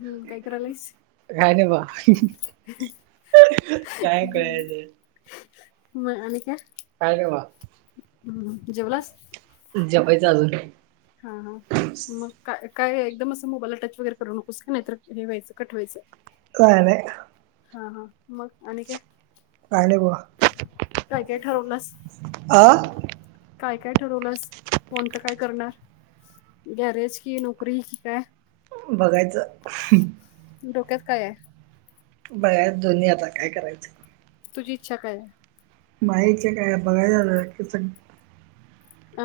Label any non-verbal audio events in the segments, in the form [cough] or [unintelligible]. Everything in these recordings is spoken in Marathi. हम्म काय करायलायस काय नाही बा काय कळायचं म आणि काय काय करवा हम जेवलास जेवायचं अजून हा हा मग काय काय एकदम असं मोबाईला टच वगैरे करू नकोस का नाहीतर हे व्हायचं कट व्हायचं काय नाही हा हा मग आणि काय काय नाही बघा काय काय ठरवलास आ काय काय ठरवलंस कोणत काय करणार गॅरेज कि नोकरी की काय बघायचं डोक्यात काय हाय बघाच दोन्ही आता काय करायचं तुझी इच्छा काय आहे माहीच्या काय बघाय झालं कि स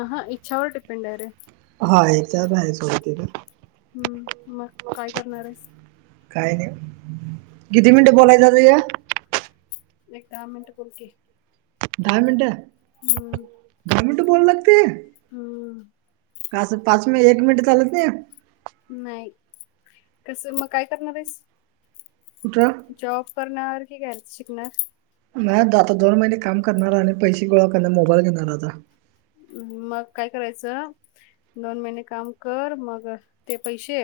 अ हा इच्छावर डिपेंड आहे रे हा याचावर नाही सोड केल हम्म मग काय करणार आहेस? काय नाही किती मिनिटे बोलायचं आता ह्य? एक- दहा मिनट बोल की दहा मिनिटं हम्म -दहा मिनटं बोलाय लागतय? हम्म का असं पाच -एक मिनिटं चालत नाही? नाही कस मग काय करणार आहेस कुठं जॉब? जाॅब करणार की गॅरेज शिकणार? नाही आता दोन महिने काम करणार आणि पैसे गोळा करणार मोबाईल घेणाराय आता मग काय करायच दोन महिने काम कर मग ते पैसे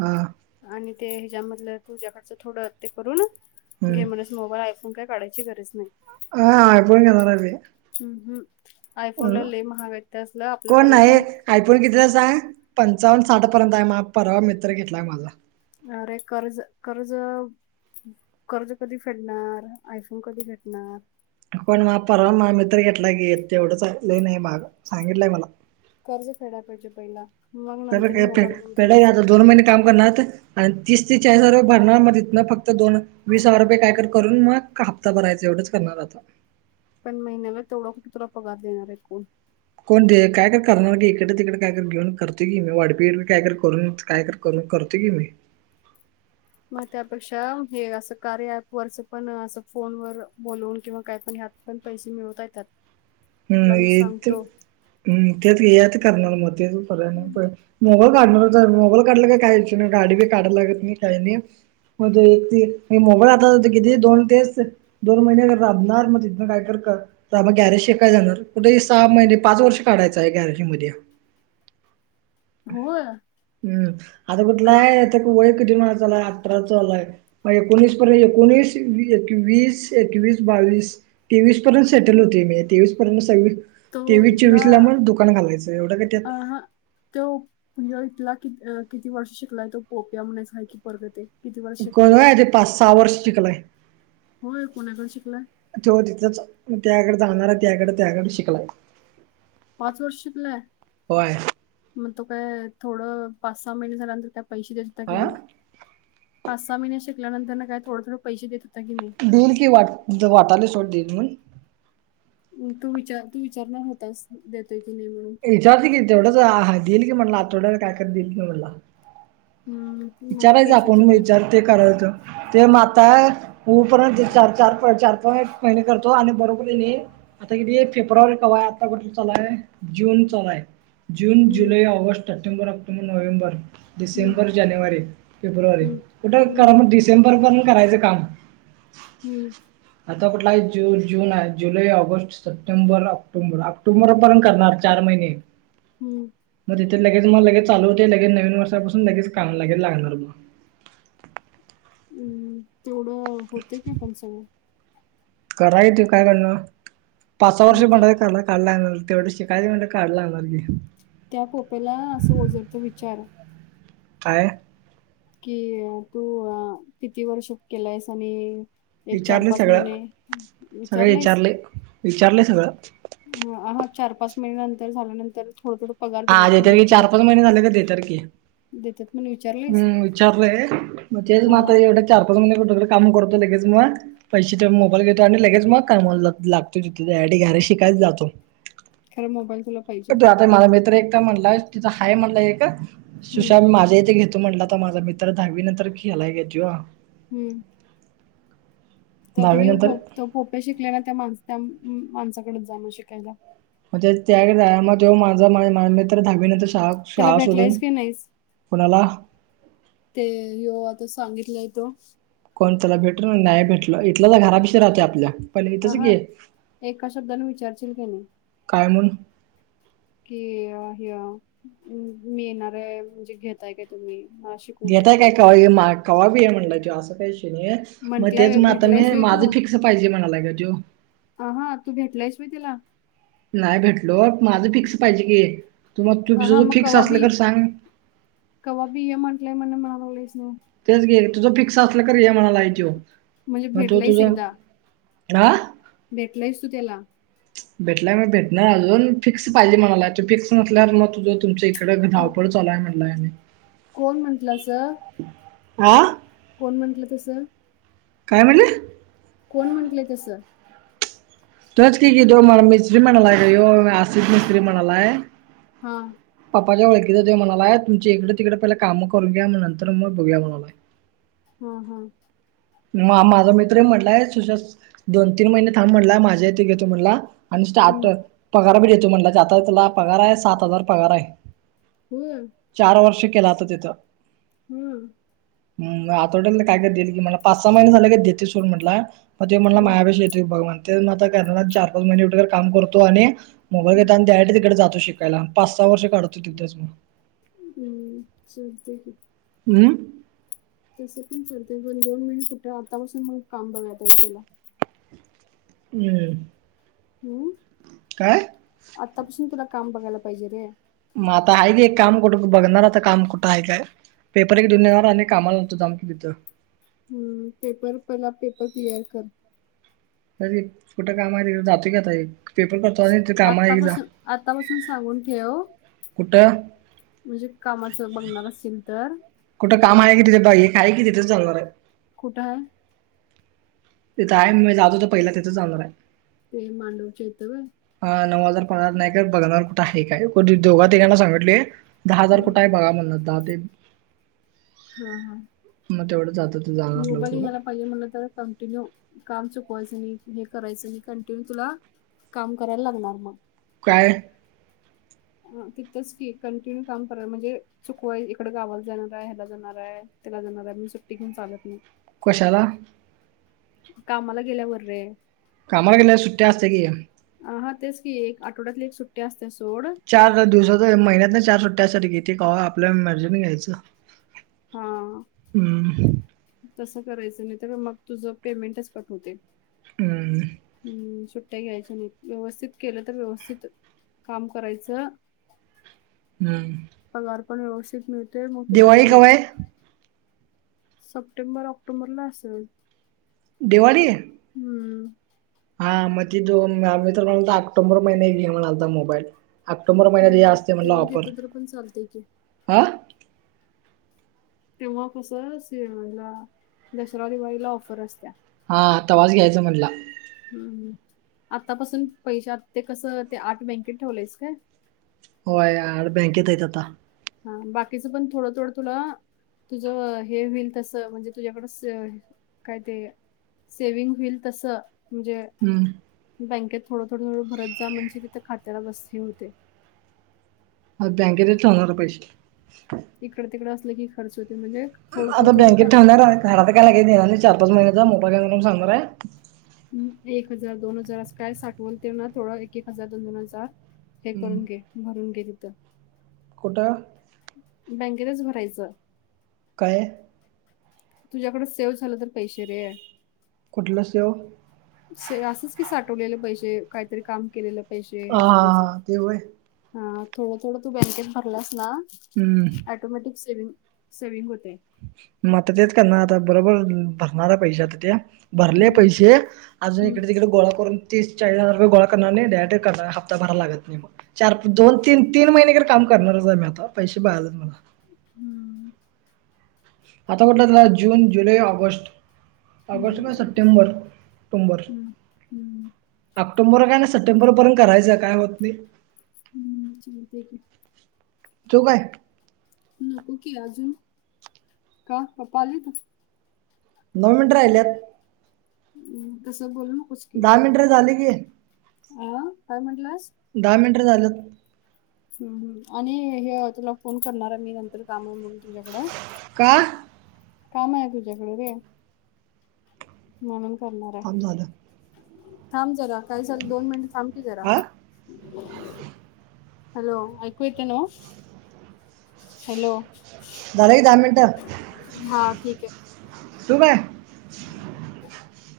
हा ते ह्याच्यामधलं तुझ्याकडचं थोडं ते करून हम्म घे म्हणस मोबाईल आयफोन काय काढायची गरज नाही हा आयफोन घेणाराय मी हम्म हम्म अ आयफोनला लय महाग आहेत त्यासलं आपलं कोण परवडत नाही आयफोन कितीला हाय सांग? पंचावन्न -साठ पर्यंत आहे मा- परावा मित्र घेतलाय माझा अरे कर्ज -कर्ज [inaudible] कर्ज कधी फेडणार आयफोन कधी भेटणार पण म परवा माया मित्र घेतलाय कि तेवढंचाय लय नाही महाग सांगितलाय मला कर्ज फेडायला पाहिजे पहिला मग कर्ज नंतर काय फेड- मोबाईल घेऊन फेडाय काय फिरायचं आता दोन महिने काम करणार आणि तीस ते चाळीस हजार भरणार म तितन फक्त फक्त दोन -वीस हजार रुपये काय तर करून मग हप्ता भरायचा एवढंच करणार आता पण महिन्याला तेवढा कुठे तुला पगार देणार आहे कोण? कोण दे-काय -काय तर करणार की हिकडं -तिकडं काय तर घेऊन करतो की मी वाढपी-बिडपी काय करून काय तर करून करतो की मी [inaudible] मग त्यापेक्षा हे अस कार्य ऍप वरच पण अस फोन वर बोलून किंवा काय पण त पण पैसे मिळता येत्यात. हम्म येत- हम्म -तेच कि यात करणार म ते तर करूया मग पहिला - मोबाईल काढणारच आहे मी मोबाईल काढल की काय विषय नाही गाडी बी काढाय लागत नाही काही नाही मग- एक- ते मोबाईल आता किती दोन तेच दोन महिने राबणार मग तिथ काय करत ग -ह - त्यामुळ गॅरेज शिकायला जाणार कुठेही सहा महिने पाच वर्ष काढायचं आहे गॅरेज मध्ये. होय हम्म आता का कुठलाय आता वळिक दोन हजार अठरा चालू हाय मग एकोणीस तो एकोणीस- एकवीस, एकवीस, बावीस... तेवीस पर्यंत सेटल होतोय, मी तेवीस पर्यंत सव्वी तो तेवीस, इथला चोवीस ला मग दुकान घालायचं एवढं काय त्यात. भैय्या इथला किती- किती वर्ष शिकलाय तो पोप्या म्हणेच आहे की पोरग ते. किती वर्ष कोण शिकलाय तो होय, [inaudible] सहा वर्ष शिकलाय. होय कोणाकडे शिकलाय त्यो तिथच त्याकडे जाणार आहे, त्याकडे- त्याकडे शिकलाय. पाच वर्ष शिकलाय, होय. मग तो काय थोडं पाच, सहा महिने झाल्यानंतर त्या पैसे देतात की हां? नाही पाच, सहा महिने शिकल्यानंतर ना काय थोड- थोड पैसे देत होता की नाही देईल की वाट-वाटालय सोड देईल म्हणू तू विचार, - तू विचारणार होतास देत विचारतो की तेवढंच हा -दिईल की म्हणला, आठवड्याला काय- काय दिईल की म्हणला. हम्म मला विचारायच आपण पैशाची म ग विचार ते करायचं ते माता उपर्यंत चार -चार प चार-चार, आठ महिने करतो आणि बरोबर येनी आता किती फेब्रुवारी कवाय आता कुठेल चालूया जून चालोय जून, हम्म जुलै, ऑगस्ट, सटेंबर, ऑक्टोबर, नोव्हेंबर. हम्म डिसेंबर, जानेवारी, फेब्रुवारी हम्म कुठ हम्म कार डसेंबर प... करायचं काम... हम्म.. आता कुठला आहे जून, जून आहे जुलै, ऑगस्ट, सप्टेंबर, ऑक्टोबर, ऑक्टोबर पन करणार चार महि... [inaudible] हम्म लगेच म लगेच चालू होते लगे नवीनर्षापासून लगेच काम. लगेन लागणार बा. हम्म. तेवढं होत की पण सगळं. करा येतू काय करण पाच, सहा मग वर्ष त्या पडाई कराला काढला... तेवढं शिकाय म्हणे काढला ना सारखी. त्या पोप्याला असं ओझरतो विचार काय? कि अं तू अं किती वर्ष केलायस आणि... एक चार विचारले पाच सगळं, महिने सगळं विचारलायस विचारले, विचारले सगळं. ह हा चार, पाच महिन्या नंतर झाल्यानंतर थोडं थोडं... पगार हा दिलात की नाही देेतारखी तो चार, पाच महिने झाले क देेतारखी, देतात म्हणून विचारलायस हम्. विचारलय तेच हा मंग हा आता एवढे चार, पाच महिने. काम करतो लगेच मग पैसे मोबाईल घेतो आणि लगेच मग का लागतो तिथेडी घ... शिकायच जातो. खरं मोबाईल तुला पाहिजे. म्हणल तिथं आहेय म्हणल एक हम्म सुशांत माझ्या इथे घेतो म्हणला. आता माझा मित्र दहावीनंतर खेलाय घेत. हम्म.. दहावी ततयुहो नंतर तो पोप्या शिकल्या नंतर त्या माण त्या माणसाकडच जाण शिकायला. मग त्या झा मग तो माझं मा-मा तर दाहावी नंतर शि... त्याला भेटलायस की नाहीस, कुणाला ते येो आता सांगितलंय. तो... कोण त्याला भेटल नाही भेटलं इथलं तर घरापशी राहते आपल्या. पण अ इथंच हा, घे एका शब्दान विचारशील की नाही. काय म्हणून कि -हि मी येणारे म्हणजे घेताय काय तुम्ही? मला शिकवू घताय काय शकताय खवा महाग खवाबी आहे म्हणलाय त असं. काही विषय मग तेच म्हंटलाय म आता भेटलायस मी माझं फिक्स पाहिजे म्हणालाय ग त्यो. ह, हा. तू भेटलायस व्हय तिला? नाही भेटलो, माझं फिक्स पाहिजे कि, तू मग तु अ हा ज मग फिक्स कवा बी असल तर सांग- कवा बी य म्हटलंय म्हणे म तेच घ तुझं फिक्स असलं तर, ते म्हणालाय त्यो. म्हणजे भेटलायच एकदा? आ..? भेटलायस तू त्याला? भेटलाय म भेटणार अजून फिक्स पाहिजे म्हणाला तू फिक्स नसल्यावर मग तुझ- तुमच्या इकडं मग धावपळ चालाय म्हणलाय आणी- कोण म्हटलं अस- आ..? कोण म्हंटलं तस? काय म्हणले? कोण म्हंटलं तस? तच क क दो म मच [unintelligible] स्त्री म्हणाला आहे का आशिित म स्त्रीम [unintelligible] णा आहे हा प पप्पांच्या ओळखीच तो म्हणालाय, तुमची इकडे तिकडे पहि काम करून घ्या, नंतर मग बघूया म्हणालाय. हम. हम. म माझा मित्र म्हटलाय सुशास दोन तीन महिने थांब म्हटलाय, माझ्या इथे घेतो म्हणला. आणि हम्म स्टार्टर पगार भी देतो म्हणटलाय, आता तुला पगार आहे सात हजार पगार आहे. होय चार वर्ष केलं आता तिथं. हम्म! हम आतावड्याल काय कर देईल की मला पाच सहा महिने झाले का देते सोड म्हटला. मग ते म्हणला हम्म माझ्यापाशी येतय बघ ते आता करणार चार पाच महिने उर काम करतो आणि मोबाईल घेतता आणि त्या तिकडे जातो शिकायला, पाच सहा वर्ष काढतो तिथेच. हम् चालतंय की. हम. तसं पण चालत पण दोन महिने कुठे, आतापासून मग काम बघाय आहे तुला? हम्म. हम्म काय आतापासून तुला काम बघायला पाहिजे, रे. मता आहे की एक काम कुठ बघणार काम कुठं आहे काय? पेपर एक दुनिवर अनेक कामाला लातम कि तिथं. हम्म. पेपर पहिला पेपर क्लिअर कर. कुठं काम आहे, तिकडं जातो की आता. पेपर करतो आणि ते काम आहे एकदा आतापासून, आतापासून सांगून ठेव कुठं म्हणजे कामाच बघणार असेल तर, कुठं काम आहे कि, तिथे बाई का आहे कि तिथेच जाणार आहे. कुठ आहे? तिथं आहे म जातो तर पहिला तिथंच जाणार आहे. ते मांडव च्या इथं व्हय. हा नऊ हजार पहणार नाही, बगणार कुठे आहे काय दोघा-तिघांना सांगितलय. दहा हजार हा कुठं आहे बघा? म्हणून दहा ते हा, हा, ग तेवढं जात [unintelligible] पाहिजे म्हटलं तर कंटिन्यू काम चु चूकवायच नाही, हे करायचं आणि कंटिन्यू तुला काम करायला लागणार मग. काय? तिथंच की, कंटिन्यू काम करा म्हणजे चुकू आहे इकड गावाला जाणार आहे, ह्याला जाणार आहे, त्याला जाणार हाय, म्हणून सुट्टी घेऊन चालत नाही. कशाला? कामाला गेल्यावरर रे? कामाला केेल्या सुट्ट्या असते की, हच की एक आठवड्यात एक सुट्ट्या असते ना! चार दिवसाच महिन्यात ना चार सुट्ट्यासाठीेते का आपल्या मर्जीन घ्यायचं. हा हम्म तस करायचं नाही तर मग तुझं पेमेंटच कट होतेय. हम्म सुट्ट्या घ्यायच नाही व्यवस्थित केलं तर व्यवस्थित काम करायचं. हम्म पगार पण व्यवस्थित मिळतेय मग तुला दिवाळी घ्यायला कवा पण आहे सप्टेंबर ऑक्टोबरला असेल. दिवाळी. हम्म हा मग ती दोन मित्र म्हणाला ऑक्टोबर महिने घेऊ म्हणालता मोबाईल. ऑक्टोबर महिन्यात हे हम्म असते म्हणला तेव्हा ऑफर घेतलं तर पण चालतय की ह तेव्हा कस म्हणलं दसरा दिवाळीला ऑफर असत्या. हा तवाच घ्यायचा म्हटला. हम्म. आतापासून पैश ते कसं ते आठ बँकेत ठेवलंयस काय. होय [unintelligible] बँकेत आहेत आता. हा बाकीचं पण थोडं थोडं तुला. तुझं हे होईल तसं म्हणजे तुझ्याकडं स काय ते? सेविंग होईल तसं, म्हणजे हम्म बँकेत थोडं थोडं थोडं भरत जा म्हणजे तिथं खात्याला बस्ती होते. मग बँकेतच ठेवणार आहे पैसे. इकडं तिकडं असलं की खर्च होत आता बँकेत ठेवणार काय का देणार चार पाच महिन्याचा मोठा मोबाईल घेणार आहे म्हणून सांगणार आहे. एक हजार दोन हजार असं काय साठवल ते ना थोडं एक एक हजार दोन दोन हजार हे हम्म. करून घे, भरून घे तिथं. कुठं? बँकेतच भरायचं. काय? तुझ्याकडं सेव्ह झालं तर पैसे रे. कुठलं सेव? असंच की साठवलेलं पैसेे काहीतरी काम केलेलं ह हा ते होय. हा थोडं थोडं तू बँकेत भरलास ना हम्म ऑटोमॅटिक सेविंग, सेविंग होते मग आता तेच करणार आता बरोबर भरणारा पैशे आता ते. भरले हम्म पैसे, अजून हम्म इकडे तिकडे गोळा करून तीस चाळीस हजार रुपये गोळा करणार नाही डायरेट कर हप्ता भराय लागत नाही मग चार दोन तीन ती महिने काम करणारच आहे मी आता पैसे भराय जाणार. हम्म आता कुठलं चालूय जून, जुलै, ऑगस्ट ऑगस्ट, हम्म सप्टेंबर, ऑक्टोबर हम्म हम्म ऑक्टोबर काय नाय सप्टेंबर पर्यंत करायचं काय होत नाही. हम्म चालतंय की. तो काय नको की अजून, का पापा आलीती? नऊ मिनिटे राहिल्यात. असं बोलू नकोस की, दहा मिनिटं झाली की आ काय म्हटलास? [unintelligible] झालं हम् हम् आणि हे तुला फोन करणार आहे मी नंतर काम आहे म्हणून तुझ्याकडं का? काम आहे तुझ्याकडे रे म्हणून, करणार थांब झालं आहे, थांब जरा काही झालं? दोन मिनटं थांबकी जरा हा हॅलो ऐकू येतं नवं, हॅलो झालं की दहा मिनिटं हा ठीक आहे. ठेऊ काय? [inaudible]